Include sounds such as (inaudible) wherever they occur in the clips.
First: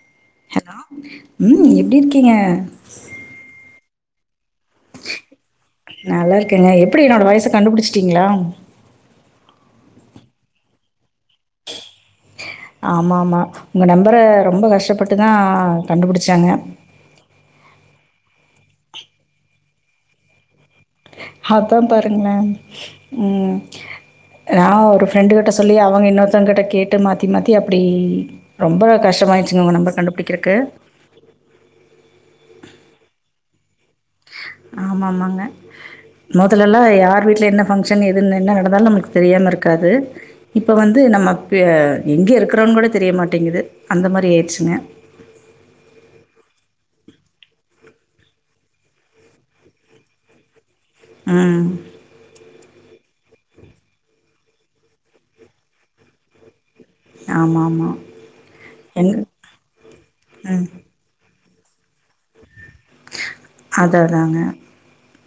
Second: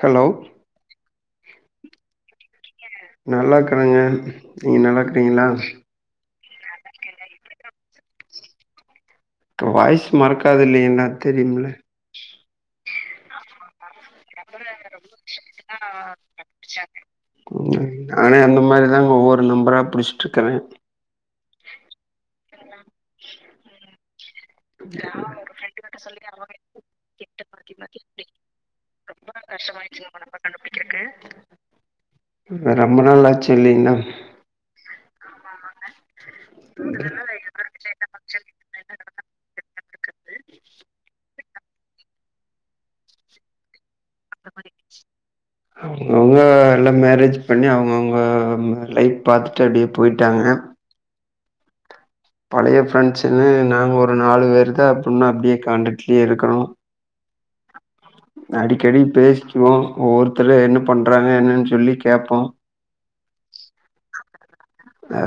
Hello ம் எப்டி இருக்கீங்க நல்லாருக்குறேங்க நீங்க நல்லா இருக்கறீங்களா நல்லாருக்கேங்க எப்புடி என்னோட வாய்ச கண்டுபுடிச்சிட்டிங்களா உங்க வாய்ஸ் மறக்காதுல்லைங்களா தெரியும்ல ஆமா ஆமா உங்க நம்பர ரொம்ப கஷ்டப்பட்டு தா கண்டுபுடிச்சாங்க ம் நானே அந்த மாரிதாங்க ஒவ்வொரு நம்பரா புடிச்சிட்டுருக்கற அதா பாருங்களே ம் நா ஒரு ஃப்ரெண்டு கிட்ட சொல்லி அவங்க இன்னொருத்தவங்கிட்ட கேட்டு மாத்தி மாத்தி அப்டியே ரொம்ப கஷ்டமாயிடுச்சுங்க உங்க நம்பர் கண்டுபுடிக்கிறக்கு ஆ ஆ ரொம்ப நாளாச்சு இல்லீங்ளா ஆமா ஆமாங்க மொதல்லா யார் வீட்ல என்ன ஃபங்க்ஷன் எதுன்னு என்ன நடந்தாலு நம்ளுக்கு தெரியாம இருக்காது இப்ப வந்து நம்ம பெ எங்க இருக்கிறோன் கூட தெரியமாட்டேங்குது அந்த மாரி ஆய்ச்சுங்க (inaudible) அவுங்க எல்லா மேரேஜ் பண்ணி அவங்கவுங்க லைப் பாத்துட்டு அப்டியே போயிட்டாங்க ஆ பழைய ஃப்ரெண்ட்ஸுன்னு நாங்க ஒரு நாலு பேர் தா அப்பமு அப்புடியே கான்டக்ட்லயே இருக்குறோ ஆமா ஆமா அடிக்கடி எங் பேசிக்கிவோ ஒவ்வொருத்தரு என்ன பண்றாங்க என்னன் சொல்லி கேப்போ அதா அதாங்க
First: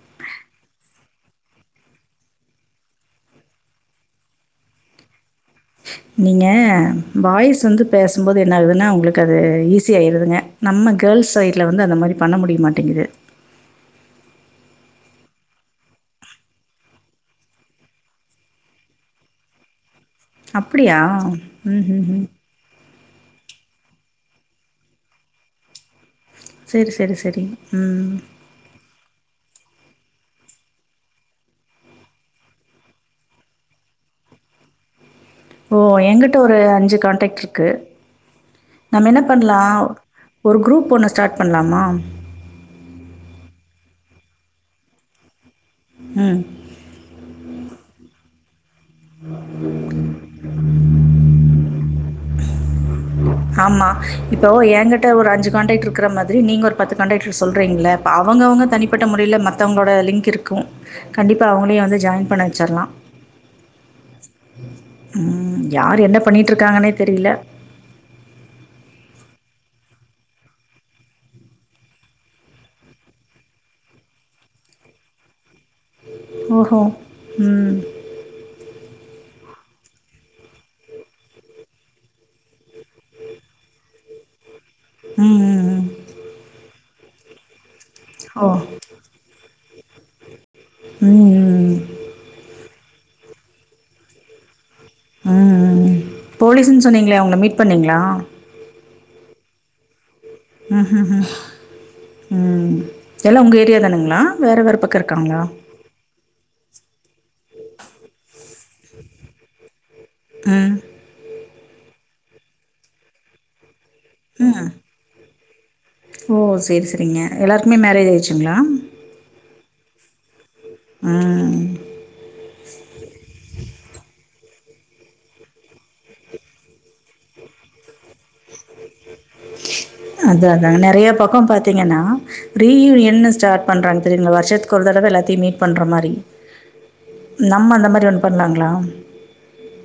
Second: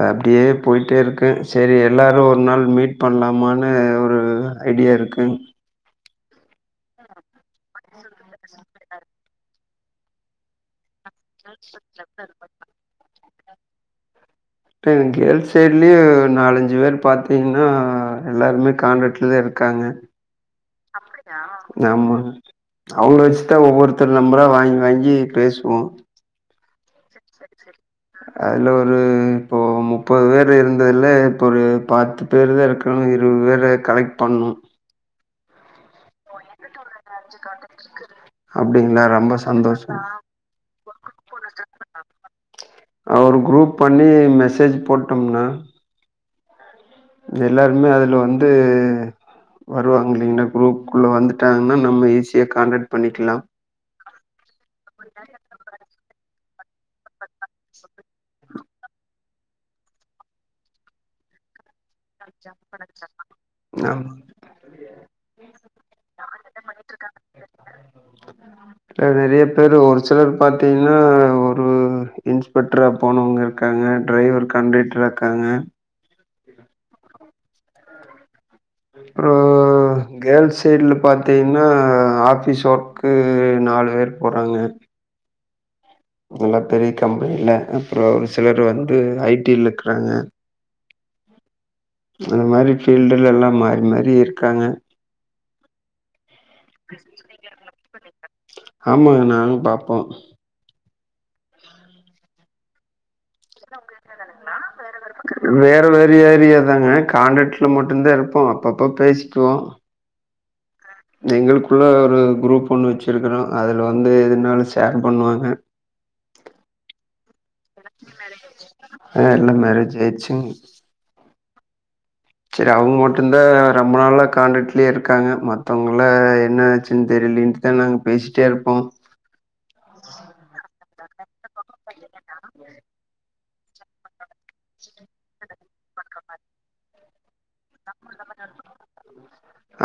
அப்புடியே போயிட்டே இருக்கு சேரி எல்லாரு ஒரு நாள் மீட் பண்லாமான்னு ஒரு ஐடியா இருக்கு நீங்க பாய்ஸ் வந்து பேசம்போது என்ன ஆகுதுன்னா உங்களுக்கு அது ஈஸி ஆயிருதுங்க நம்ம கேள்ஸ் சைட்ல வந்து அந்த மாரி பண்ண முடியமாட்டிங்குது இப்ப எங் கேள்ஸ் சைட்லயு நாலஞ்சு பேர் பாத்தீங்கன்னா எல்லாருமே கான்டக்ட்ல தா இருக்காங்க அப்படியா? ஆமா ம்ஹ்ஹ்ம். அவங்கள வச்சுதா ஒவ்வொருத்தரு நம்பரா வாங்கி வாங்கி பேசுவோ சேரி சேரி சேரி ம் அதுல ஒரு இப்போ இப்போ முப்பது பேர் இருந்ததுல இப்போ ஒரு பத்து பேர் தா இருக்கோ இருபது பேர கலெக்ட் பண்ணணு ஓ எங்கிட்ட ஒரு அஞ்சு கான்டக்ட் இருக்கு அப்டிங்களா? நம்ம என்ன ரொம்ப பண்லா சந்தோஷம். ஒரு குரூப் ஒன்ன ஸ்டார்ட் பண்லாமா ஆ ஒரு குரூப் பண்ணி மெசேஜ் போட்டோம்னா ம் எல்லாருமே அதுல வந்து வருவாங்கல்லீங்கல்லா குரூப்குள்ள வந்து டாங்கன்னா நம்ம ஈசியா காண்டெக்ட் பண்ணிக்கலாம் ஆமா இப்போ ஏங்க்கிட்ட ஒரு அஞ்சு கான்டக்ட் இருக்கிற மாதிரி நீங்க ஒரு பத்து கான்டக்ட் சொல்றீங்கள்ள இப்ப அவங்க அவங்க தனி பட்ட முறையில் மத்தவங்களோட லிங்க் இருக்கும் கண்டிப்பா அவங்களையு வந்து ஜாயின் பண்ண வச்சரலாம். ஆமா ம் யார் என்ன பண்ணிட்டு இருக்காங்கன்னே தெரில ஆ நெறைய பேரு ஒரு சிலர் பாத்தீங்கன்னா ஒரு ம் இன்ஸ்பெக்ட்ரா போனவங்க இருக்காங்க டிரைவர் கண்டட்டரா இருக்காங்க ஓஹோ ம் ஒரூ கேர்ள்ஸ் சைடில பாத்தீங்கன்னா ஆஃபீஸ் ஒர்க்கு நாலு பேர் போறாங்க ம் ம்ம் நல்லா பெரிய கம்பெனில அப்பற ஒரு ஓ! சிலர் வந்து ஐ டில இருக்கிறாங்க ம் ம். அந்த மாரி ஃபீல்டுல்ல எல்லா மாறி மாறி இருக்காங்க ம் ம் போலீஸ்ன்னு சொன்னீங்களே அவங்கள மீட் பண்ணீங்களா ஆமாங்க நானு பாப்போ ம் ம் ம் ம் எல்லா உங்க ஏரியா தானுங்களா வேறவேற பக்க இருக்காங்களா இந்த ஏரியா தாங்க கான்டக்டல்ல மட்டும்தா இருப்போ அப் பப்ப பேசிக்குவோ ம் எங்குளுக்குள்ள ஒரு குரூப் ஒன்னு வைச் இருக்கறோ அதுல வந்து எதுனாலு ஷேர் பண்ணுவாங்க ஓ செர் செரிங்க எல்லாருக்குமே மேரேஜ் ஆயிடுச்சுங்களா அ எல்லாம் மேரேஜ் ஆயிடுச்சுங்க. ம் செரி அவுங்க மட்டும்தா ரொம்ப நாளா காான்டக்லயே இருக்காங்க மத்தவங்கல்லா என்ன ஆச்சுன்னு தெரிலணுட்டு நாங்க பேசிட்டே இருப்போ அதா அதான்ங்க நெறைய பக்க பாத்தீங்கன்னா ரீயூனியன்னு ஸ்டார்ட் பண்றாங்க தெரியுங்களா வருஷத்துக்கு ஒரு தடவ எல்லாத்தையும் மீட் பண்ற மாரி நம்ம அந்த மாரி ஒண்ணு பண்லாங்களா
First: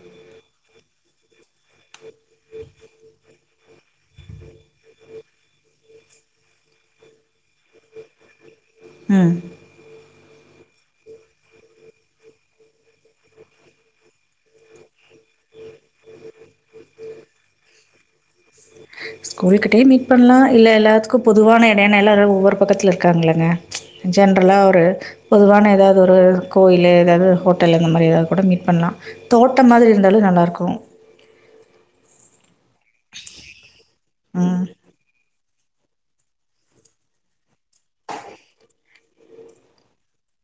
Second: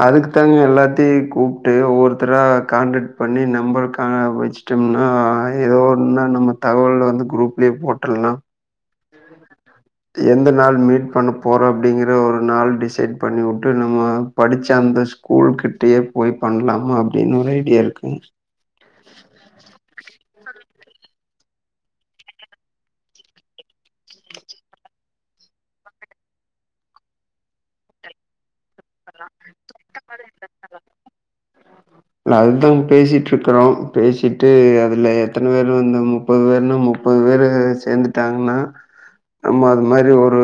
அதுக்கு தாங்க எல்லாத்தையு கூப்ட்டு ஒவ்வொருத்தரா கான்டக்ட் பண்ணி நம்பர் காணப்போச்சு வச்சு வச்சம்னா ஏதோ ஒன்னன்னா நம்ப தகவல் வந்து குரூப்லயே போட்ருல்லா ம் எந்த நாள் மீட் பண்ண போறோ அப்டிங்கற ஒரு நாள் டிசைட் பண்ணி வுட்டு நம்ம படிச்ச அந்த ஸ்கூல்கிட்டயே போய் பண்ணலாமா அப்டின்னு ஒரு ஐடியா இருக்குங் ஸகூல்கிட்டயே மீட் பண்லா இல்ல எல்லாத்துக்கும் பொதுவான இட ஏன்னா எல்லா ஒவ்வொரு பக்கத்துல இருக்காங்கல்லங்க ஜென்ரலா ஒரு பொதுவான ஏதாவது ஒரு கோயில்லு ஏதாவது ஒரு ஹோட்டலு அந்த மாரி ஏதாவது கூட மீட் பண்ணலா தோட்ட மாதிரி இருந்தாலு நல்லா இருக்கும் இல்ல அதுதாங்க பேசிட்டு இருக்குறோ பேசிட்டு ம் அதுல எத்தன எத்தன பேர் வந்து முப்பது பேர்னா முப்பது பேரு சேந்துட்டாங்கன்னா நம்ம அது மாரி ஒரு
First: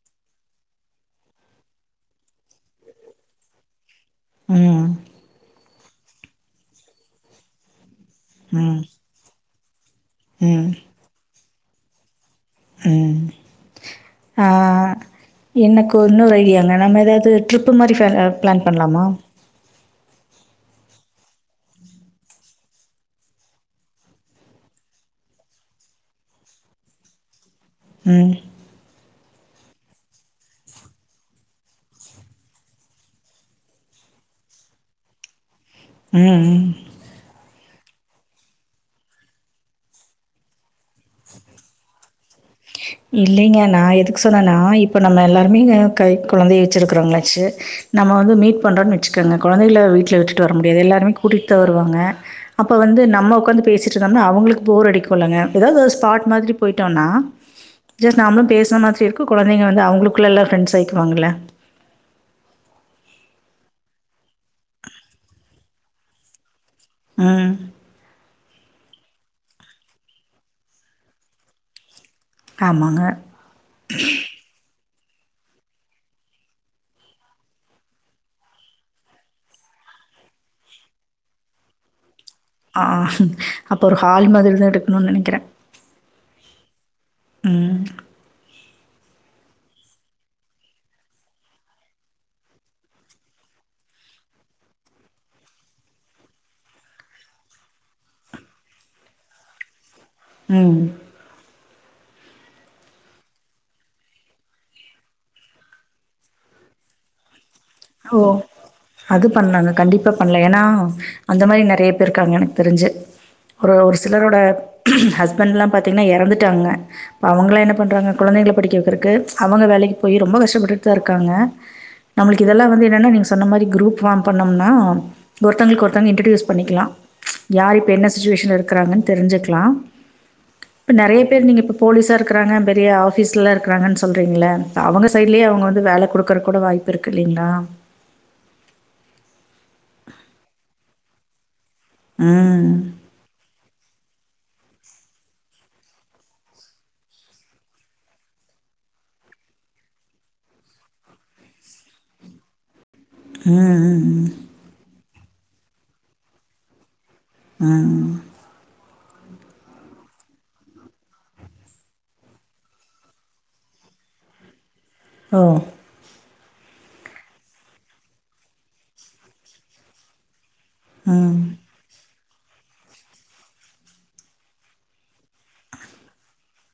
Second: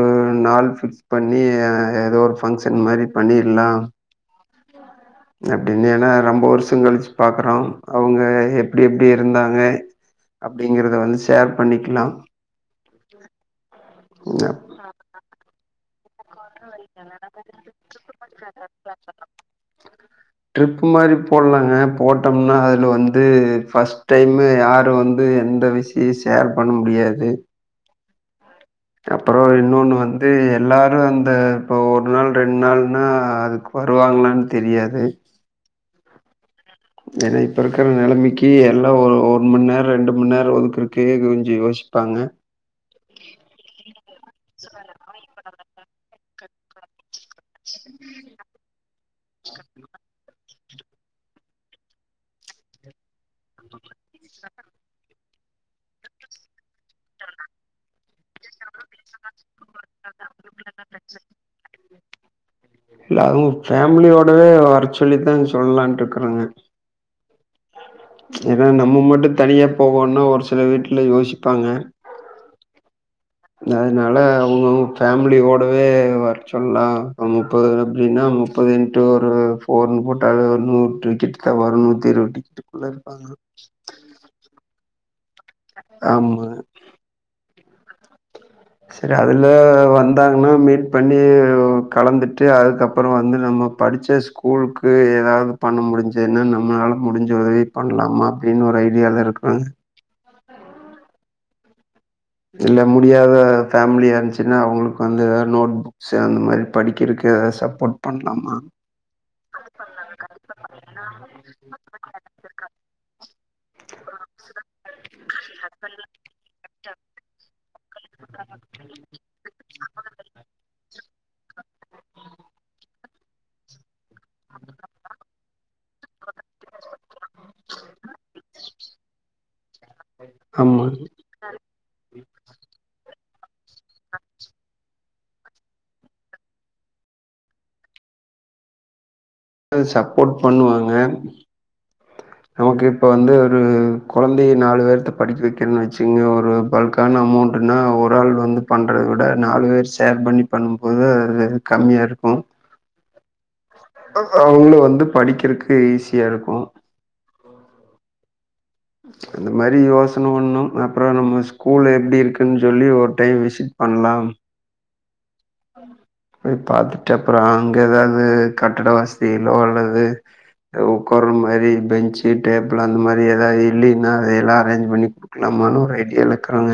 நாள் ஃபிக்ஸ் பண்ணி ஏதோ ஒரு ஃபங்க்ஷன் மாரி பண்ணிற்லா ம் அப்டின்னு ஏன்னா ரொம்ப வருஷ கழிச்சு பாக்ரோ அவுங்க ம் எப்டி எப்டி இருந்தாங்க ம் அப்டிங்கறத வந்து ஷேர் பண்ணிக்கலா ம் ஆ எனக்கு இன்னொறு ஐடியா நம்ம ஏதாவது ட்ரிப் மாதிரி பிளான் பண்ணலாமா ட்ரிப் மாதிரி போடலாங்க போட்டோம்னா அதுல வந்து ஃபர்ஸ்ட் டைம்மு யாரு வந்து வந்து எந்த விஷய ஷேர் பண்ண முடியாது ம் அப்பறோ இன்னொன்னு வந்து எல்லாரு அந்த இப்ப ஒரு நாள் ரெண்டு நாள்ன்னா அதுக்கு வருவாங்களான்னு தெரியாது ம் ஏன்னா இப்ப இருக்கிற நிலமிக்கு எல்லா ஒரு ஒரு மணி நேர ரெண்டு ம நேர ஒதுக்குறக்கு கொஞ்ச யோசிப்பாங்க கே இல்லிங்க நா எதுக்கு சொன்னேன்னா இப்போ நம்ம எல்லாருமேங்க கை கொழந்தைய வச்சுருக்கறோங்களாச்சு நம்ம வந்து மீட் பண்றோன்னு வச்சுகோங்க கொழந்தைகள வீட்ல விட்டுட்டு வர முடியாது எல்லாருமே கூட்டிட்டு தா வருவாங்க அப்ப வந்து நம்ம உக்காந்து பேசிட்டு இருந்தோனா அவுங்களுக்கு போர் அடிக்குள்ளங்க ஏதாவது ஒரு ஸ்பாட் மாதிரி போயிட்டோன்னா ஜஸ்ட் நாமளு பேசுன மாதிரி இருக்கு கொழந்தைங்க வந்து அவுங்களுக்குள்ள எல்லா ஃப்ரண்ட்ஸ் ஆயிக்குவாங்கல்ல இல்ல அதுவு ஃபேமிலியோடவே வரச் சொல்லிதா சொல்லலான்ட்ருக்குறேங்க ம் ஏன்னா நம்ம மட்டு தனியா போகோணுன்னா ஒரு சில வீட்ல யோசிப்பாங்க ஆமாங்க அதனால அவுங்கவுங்க ஃபேமிலியோடவே வர சொல்லா ஒரு முப்பது அப்டின்னா முப் பது இன்ட்டு ஒரு ஃபோருன்னு போட்டாலே ஒரு நூறு டிக்கெட தா வரு நூத்தி இருவது டிக்கெட் ஆ இருப்பாங்க. அப்போ ஒரு ஹால் மாதிரி தா எடுக்கணுன்னு நெனைக்கிற ஆமா ம் செரி அதுல வந்தாங்கன்னா மீட் பண்ணி கலந்துட்டு அதுக்கப்புறோ வந்து நம்ம படிச்ச ஸ்கூலுக்கு ஏதாவது பண்ண முடிஞ்சுதுன்னா நம்மளால முடிஞ்ச உதவி பண்லாமா அப்டின்னு ஒரு ஐடியால இருக்குறங்க ம் இல்ல முடியாத ஃபேமிலியா இருந்துச்சுன்னா அவுங்களுக்கு வந்து ஏதாது நோட் சோ அந்த மாரி படிக்கிறக்கு ஏதாது சப் ஓ அது பண்லாங்க கண்டிப்பா பண்லா ஏன்னா அந்த மாரி நெறைய பேர் இருக்காங்க எனக்கு தெரிஞ்சு ஒரு ஒரு சிலரோட ஹஸ்பண்ட்லா பாத்தீங்கன்னா எறந்துட்டாங்க இப்ப அவுங்கள்லா என்ன பண்றாங்க குழந்தைங்கள படிக்க வக்கறக்கு அவுங்க வேலைக்கு போய் ரொம்ப கஷ்டப்பட்டுட்டு தா இருக்காங்க அதெல்லா வந்து என்னன்னா நீங்க சொன்ன மாரி குருப் ஃபார்ம் பண்ணோம்னா ஒருத்தங்களுக்கு ஒருத்தங்க இன்ட்ரடியூஸ் பண்ணிக்கலா யார் இப்ப என்ன சுச்சிவேஷன்ல இருக்கிறாங்கன்னு தெரிஞ்சுக்கலா ஆமா இப்போ நெறைய பேர் நீங்க இப்ப போலீஸா இருக்குறாங்க பெரிய ஆஃபீஸ்ல இருக்கிறாங்கன்னு சொல்கிறீங்கல்ல அவங்க சைட்லே அவங்க வந்து வேல குடுக்குறக் கூட வாய்ப்பு இருக்கு இல்லீங்களா ம் சப்போர்ட் பண்ணுவாங்க ம். நமக்கு இப்ப வந்து ஒரு கொழந்தைய நாலு பேர்த்த படிக்க வக்கிறேன்னு வச்சுங்க ஒரு பல்க்கான அமௌண்ட் அப்டின்னா ஒரு ஆள் வந்து பண்றத விட நாலு பேர் ஷேர் பண்ணி பண்ணும்போது அது கம்மியா இருக்கு ம், ம், அவுங்களு வந்து படிக்கிறக்கு ஈஸியா இருக்கு ம் அந்த மாரி யோசன ஒண்ணு அப்புற நம்ம ஸ்கூல் எப்டி இருக்குன்னு சொல்லி ஒரு டைம் விசிட் பண்லா ஓ போய் பாத்துட்டு அப்புற அங்க ஏதாது கட்டட வசதியிலோ அல்லது ஆ உக்கார ம். மேரி பெஞ்சு டேபிள் அந்த மாரி ஏதாது இல்லீன்னா அத எல்லா அரேஞ்ச் பண்ணி நம்மனு ஒரு ஐடியால இருக்குறோங்க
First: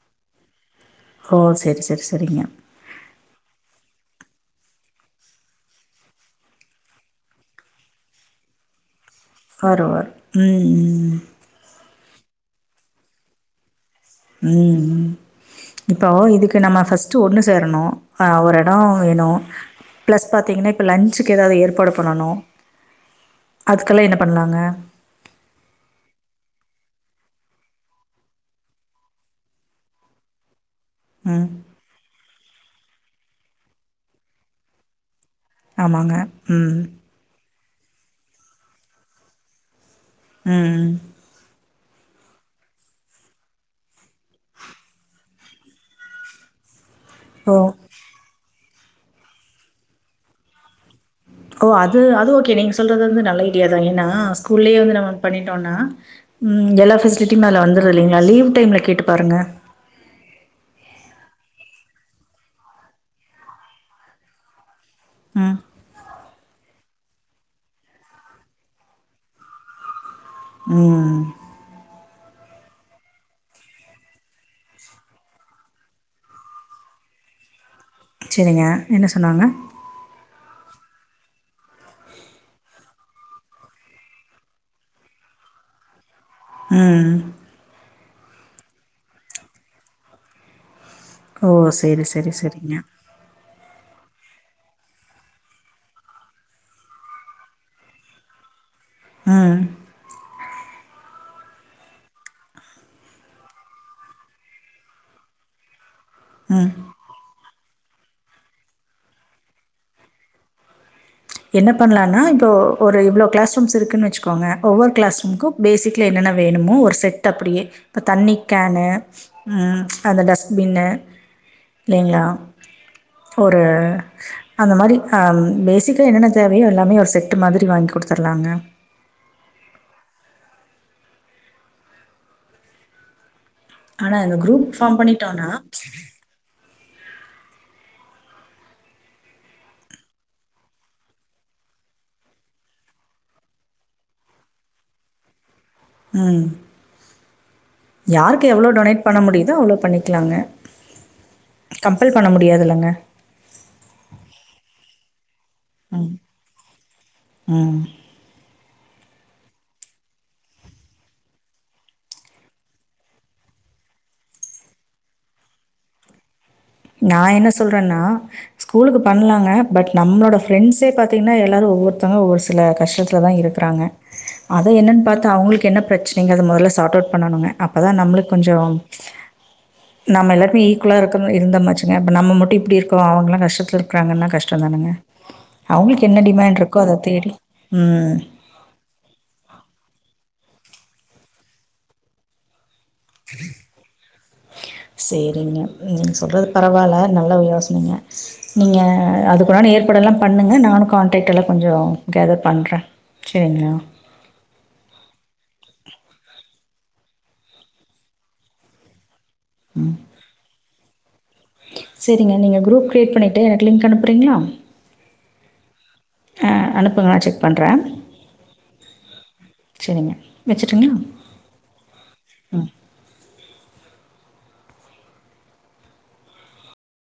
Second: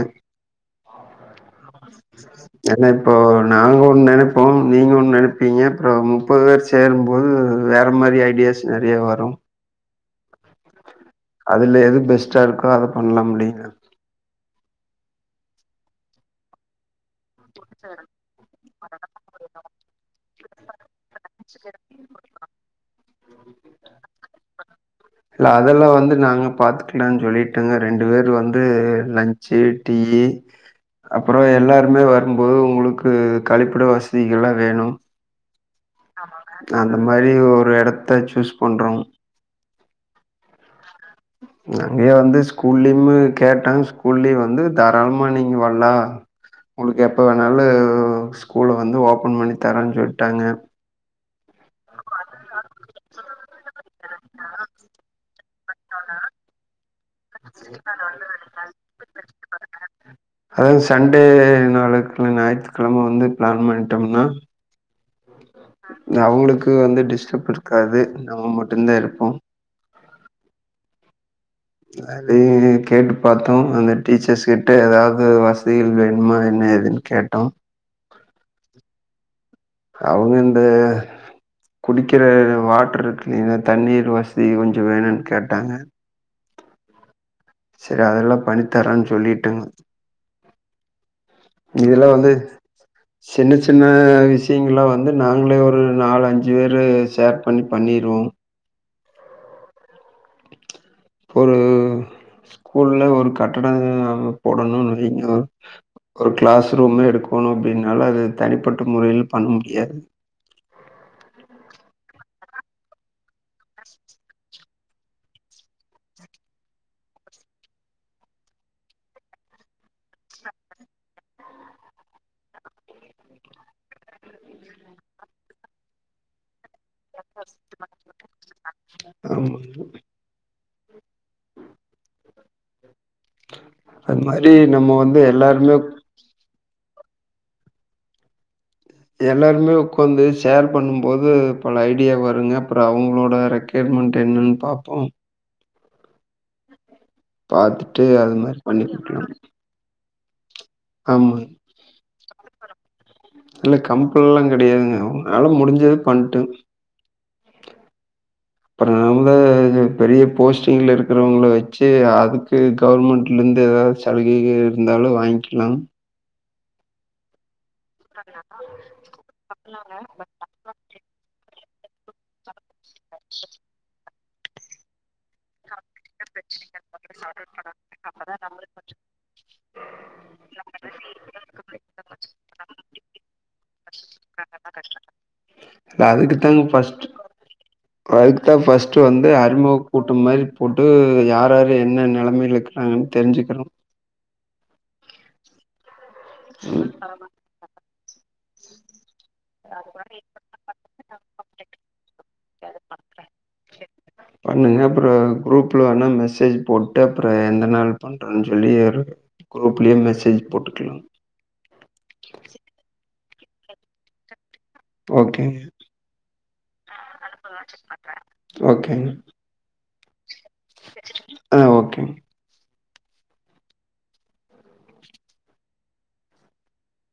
ஓ செரி செரி செரிங்க ஏன்னா இப்போ நாங்க ஒண்ணு நெனைப்போ நீங்க ஒண்ணு நெனைப்பீங்க அப்புற முப்பது பேர் சேரும்போது வேற மாரி ஐடியாஸ் நெறைய வரு வரு வரு ம் ம் அதுல எது பெஸ்ட்டா இருக்கோ அத பண்லாம் இல்லீங்ளா உம் இப்போவோ இதுக் நம்ம ஃபஸ்ட்டு ஒண்ணு சேரணு அ ஒரு எடோ ஒரு எடோ ப்ளஸ் பாத்திங்னா இப்ப லஞ்சுக்கு ஏதாவ்து ஏற்பாடு பண்ணணு அதுக்கெல்லா என்ன பண்லாங்க இல்ல அதெல்லா வந்து நாங்க பாத்துக்கலான் சொல்லிட்டங்க ரெண்டு பேரு வந்து லன்ச்சு டீயி அப்றோ ம். எல்லாருமே வரும்போது உங்ளுக்கு கழிப்பட வசதிகள்லா வேணு ஆமாங்க ம். அந்த மாரி ஒரு இடத்த சூஸ் பண்றோ ம் அங்கேயே வந்து ஸ்கூல்லயுமு கேட்டாங் ஸ்கூல்லயு வந்து தாராளமா நீங் வர்லா உங்ளுக்கு எப்போ வேணாலு ஓ! ஸ்கூல வந்து ஓப்பன் பண்ணி தரோனு சொல்ட்டாங்க ஓ அது அது ஓகே நீங்க சொல்றது வந்து நல்ல ஐடியா தா ஏனா ஸ்கூல்லயே வந்து நம்ம பண்ணிட்டோனா ம் எல்லா ஃபெசிலிட்டியுமே அதுல வந்துருது இல்லைங்ளா லீவ் டைம்ல கேட்டு பாருங்க அதாவ்து சண்டே நாளைக் ஞாயித்துக்கெழம வந்து ப்ளான் பண்ணிட்டம்னா ம் அவங்ளுக்கு வந்து டிஸ்டர்ப் இருக்காது நம்ம மட்டுந்தா இருப்போ உஹம் ல அதையு கேட்டு பாத்தோ அந்த டீச்சர்ஸ்கிட்ட ஏதாவ்து வசதிகள் வேண்மா என்ன ஏதுன் கேட்டோ செரிங்க என்ன சொன்னாங்க அவங்க இந்த குடிக்கிற வாட்டர் இருக்கு இல்லைங்களா தண்ணீர் வசதி கொஞ்சோ வேணுன் கேட்டாங்க உம் செரி அதெல்லா பண்ணி தரன் சொல்லீட்டுங் ஓ! சரி, இதெல்லா வந்து சரி, சரிங்க. சின்ன சின்ன விஷ்ய ங்கள்லா வந்து நாங்ளே ஒரு நாலு அஞ்சு பேர ஷேர் பண்ணி பண்ணிர்வோ ம் ஒரு ஸ்கூல்ல ஒரு கட்டடங் போடணுனு நெறைய ஒரு க்ளாஸ் ரூம்மே எடுக்கணு அப்டின்னால அது தனிப்பட்ட முறைல பண்ண முடியாது என்ன பண்லான்னா இப்போ ஒரு இவ்ளோ க்ளாஸ் ரூம்ஸ் இருக்குனு வெச்சுக்கோங்க ஒவ்வொரு க்ளாஸ் ரூம்க்கு பேசிக்ல என்னென்ன வேணுமோ ஒரு செட் அப்டியே இப்ப தண்ணிக் கேனு உம் அந்த டஸ்ட்பின்னு இல்லைங்ளா ஒரு அந்த மாரி ஆ பேசிக் கு என்னென்ன தேவையோ எல்லாமே ஒரு செட்டு மாதிரி வாங்கி குடுத்துர்லாங்க ஆமா அது ஆனால் இந்த மாரி குரூப் நம்ம ஃபார்ம் வந்து பண்ணிட்டோன்னா எல்லார்மே எல்லாருமே உக்காந்து ஷேர் பண்ணும்போது பல ஐடியா வருங்க அப்றோ அவங்ளோட ரெக் ஸ்டேட்மெண்ட் என்னன் பாப்போ உம் பார்த்துட்டு அது யாருக்கு மாரி எவ்ளோ பண்ணி டொனேட் பண்ண குடுக்கலாம். முடியுதோ அவ்ளோ பண்ணிக் க்கலாங்க ஆமா. கம்பல் பண்ண முடியதுல்லங்க இல்ல கம்பல்லா கெடையாதுங்க உங்ளால முடிஞ்சது பண்ட்டு ம் அப்ற நம்ப பெரிய போஸ்ட்டிங்கில இருக்கிறவங்கள வெச்சு அதுக்கு கவர்மெண்ட்ல இருந்து எதாச் சலுகைகள் இருந்தாலு வாங்கிலா நா என்ன சொல்றேன்னா ஸ்கூலுக்கு பண்லாங்க பட் நம்ளோட ஃப்ரெண்ட்ஸே பா அப்பிடின்னா எல்லாரும் ஒவ்வொருத்தவ ஒவ்வரு சில கஷ்டத்துல தான் இருக்கிறாங்க அது என்னன்னு பாத்த அவுங்களுக்கு என்ன பிரச்சனைங்க அதை மொதல்ல சார்ட் அவுட் பண்ணணுங்க அப்பதான் நம்முளுக்கு கொஞ்சோ நாம எல்லாருமே ஈக்குவள்ள இருக்கனோ இருந்தமாச்சுங்க அப்டின்னா நம்ம மட்டும் இப்பிடியே இருக்கறோ அவங்கலாம் கஷ்டத்துல இருக்கிறாங்கன்னா கஷ்டம் தானுங்க இல்ல அவுங்களுக்கு என்ன அதுக்கு டிமேண்ட் தாங்க இருக்கோ அத தேடி ம் அதுக்கு ஃபர்ஸ்ட் வந்து அறிமுக கூட்டம் மாரி போட்டு யார் யாரு என்ன நிலைமையில இருக்குறாங்க தெரிஞ்சுக்கனும் செரிங்க நீங்க சொல்றது பரவால்ல நல்லா யோசனைங்க நீங்க அதுக்குன்டான ஏற்பாடெல்லாம் பண்ணுங்க நானும் கான்டாக்ட் எல்லாம் கொஞ்சம் கேதர் பண்றே செரிங்க பண்ணுங்க அப்புறம் குரூப்ல வேணா மெசேஜ் போட்டு அப்புறம் எந்த நாள் பா னு சொல்லி குரூப்லயே மெசேஜ் போட்டுக்கலாம் செரிங்க நீங்க குரூப் கிரியேட் பண்ணிட்டு எனக்கு லிங்க் அனுப்புறீங்களா? ஓகேங்க, ஆ அனுப்புங்க நான் செக் பண்றே ஓகேங்க. செரிங்க வச்சுட்டுங்களா? ஆ ஓகே